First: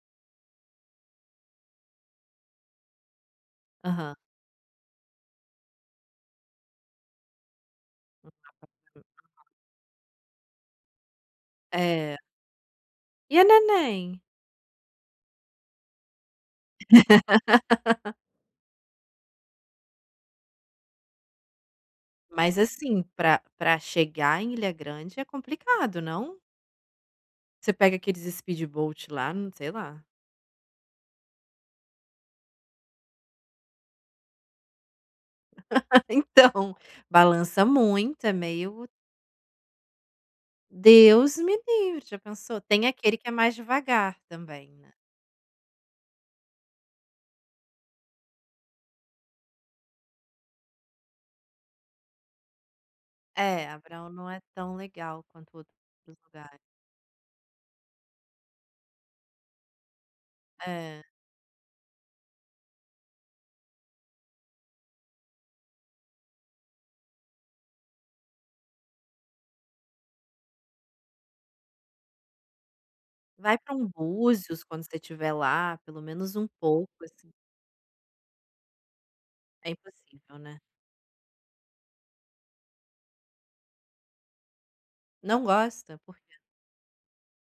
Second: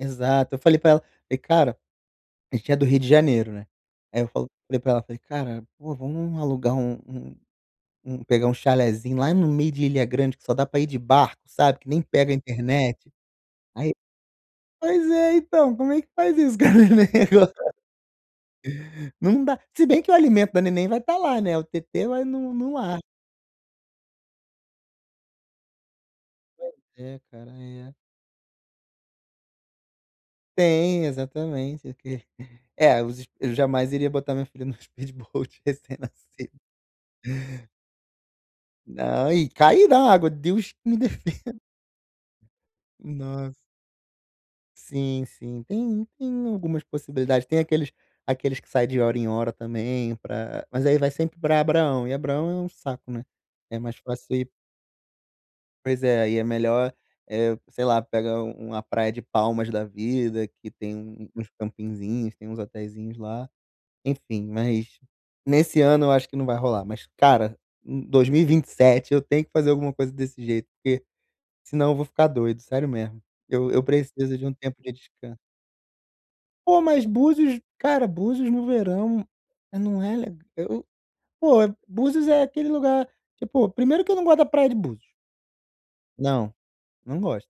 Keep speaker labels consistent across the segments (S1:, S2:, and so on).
S1: Exato. Eu falei pra ela, falei: "Cara" a gente é do Rio de Janeiro, né,
S2: Aham.
S1: aí eu falo falei para ela, falei: "Cara, pô, vamos alugar um um um
S2: Não
S1: pegar
S2: dá
S1: um
S2: pra
S1: chalezinho lá
S2: [unintelligible]
S1: no meio de Ilha Grande que só dá pra ir de barco, sabe, que nem
S2: É.
S1: pega a internet".
S2: E a
S1: Aí
S2: neném?
S1: pois é, então, como é que faz isso com a neném Não dá se bem que o alimento da neném vai estar lá, né, o têtê vai no
S2: Mas
S1: no ar.
S2: assim, pra pra chegar em Ilha Grande é complicado, não?
S1: Pois é, cara,
S2: Você pega
S1: é.
S2: aqueles speedboat lá não, sei lá.
S1: Tem, exatamente, o que é, os eu jamais iria botar minha filha no speedboat recém-nascido.
S2: Então balança muito é meio
S1: Não, e caí da água, Deus me
S2: Deus me
S1: defen
S2: livre! Já pensou? Tem aquele que é mais
S1: Nossa.
S2: devagar também, né.
S1: Sim, sim, tem tem algumas possibilidades. Tem aqueles aqueles que sai de hora em hora também pra mas aí vai sempre pra Abraão, e Abraão é um saco, né,
S2: É,
S1: é mais
S2: Abraão não
S1: fácil
S2: é
S1: ir
S2: tão legal quanto outros
S1: Pois é, aí, é
S2: lugares.
S1: melhor, eh, sei lá, pega u uma praia de Palmas da vida que tem
S2: É.
S1: um um uns campinzinhos, tem uns Hoteizinhos lá. Enfim, mas nesse ano eu acho que não vai rolar, mas, cara, u 2027 eu tenho que fazer alguma coisa desse jeito, porque senão eu vou ficar doido, sério mesmo.
S2: Vai
S1: Eu
S2: pra
S1: eu
S2: um
S1: preciso de um
S2: Búzios
S1: tempo
S2: quando
S1: de
S2: você estiver
S1: descan
S2: lá, pelo menos um
S1: Pô,
S2: pouco,
S1: mas
S2: assim.
S1: Búzios, cara, Búzios no verão,
S2: É
S1: não é
S2: impossível,
S1: le
S2: né.
S1: eu pô, Búzios é aquele lugar, tipo, primeiro que eu não gosto da praia de Búzios.
S2: Não gosta? Por quê?
S1: Não, não gosto.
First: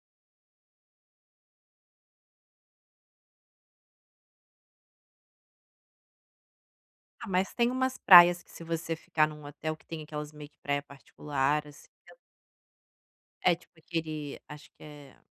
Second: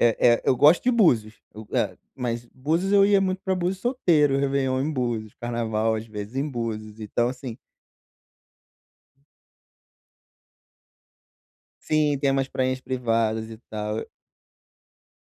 S1: Eh eh, eu gosto de Búzios, eu hã. Mas Búzios, eu ia muito para Búzios solteiro, réveillon em Búzios, carnaval, às vezes, em Búzios,
S2: Ah,
S1: então
S2: mas
S1: assim
S2: tem umas praias que se você ficar num hotel que tem aquelas meio que praia particular, assim
S1: Sim, tem umas prainhas privadas
S2: é,
S1: e
S2: tipo
S1: tal, e
S2: aquele acho que é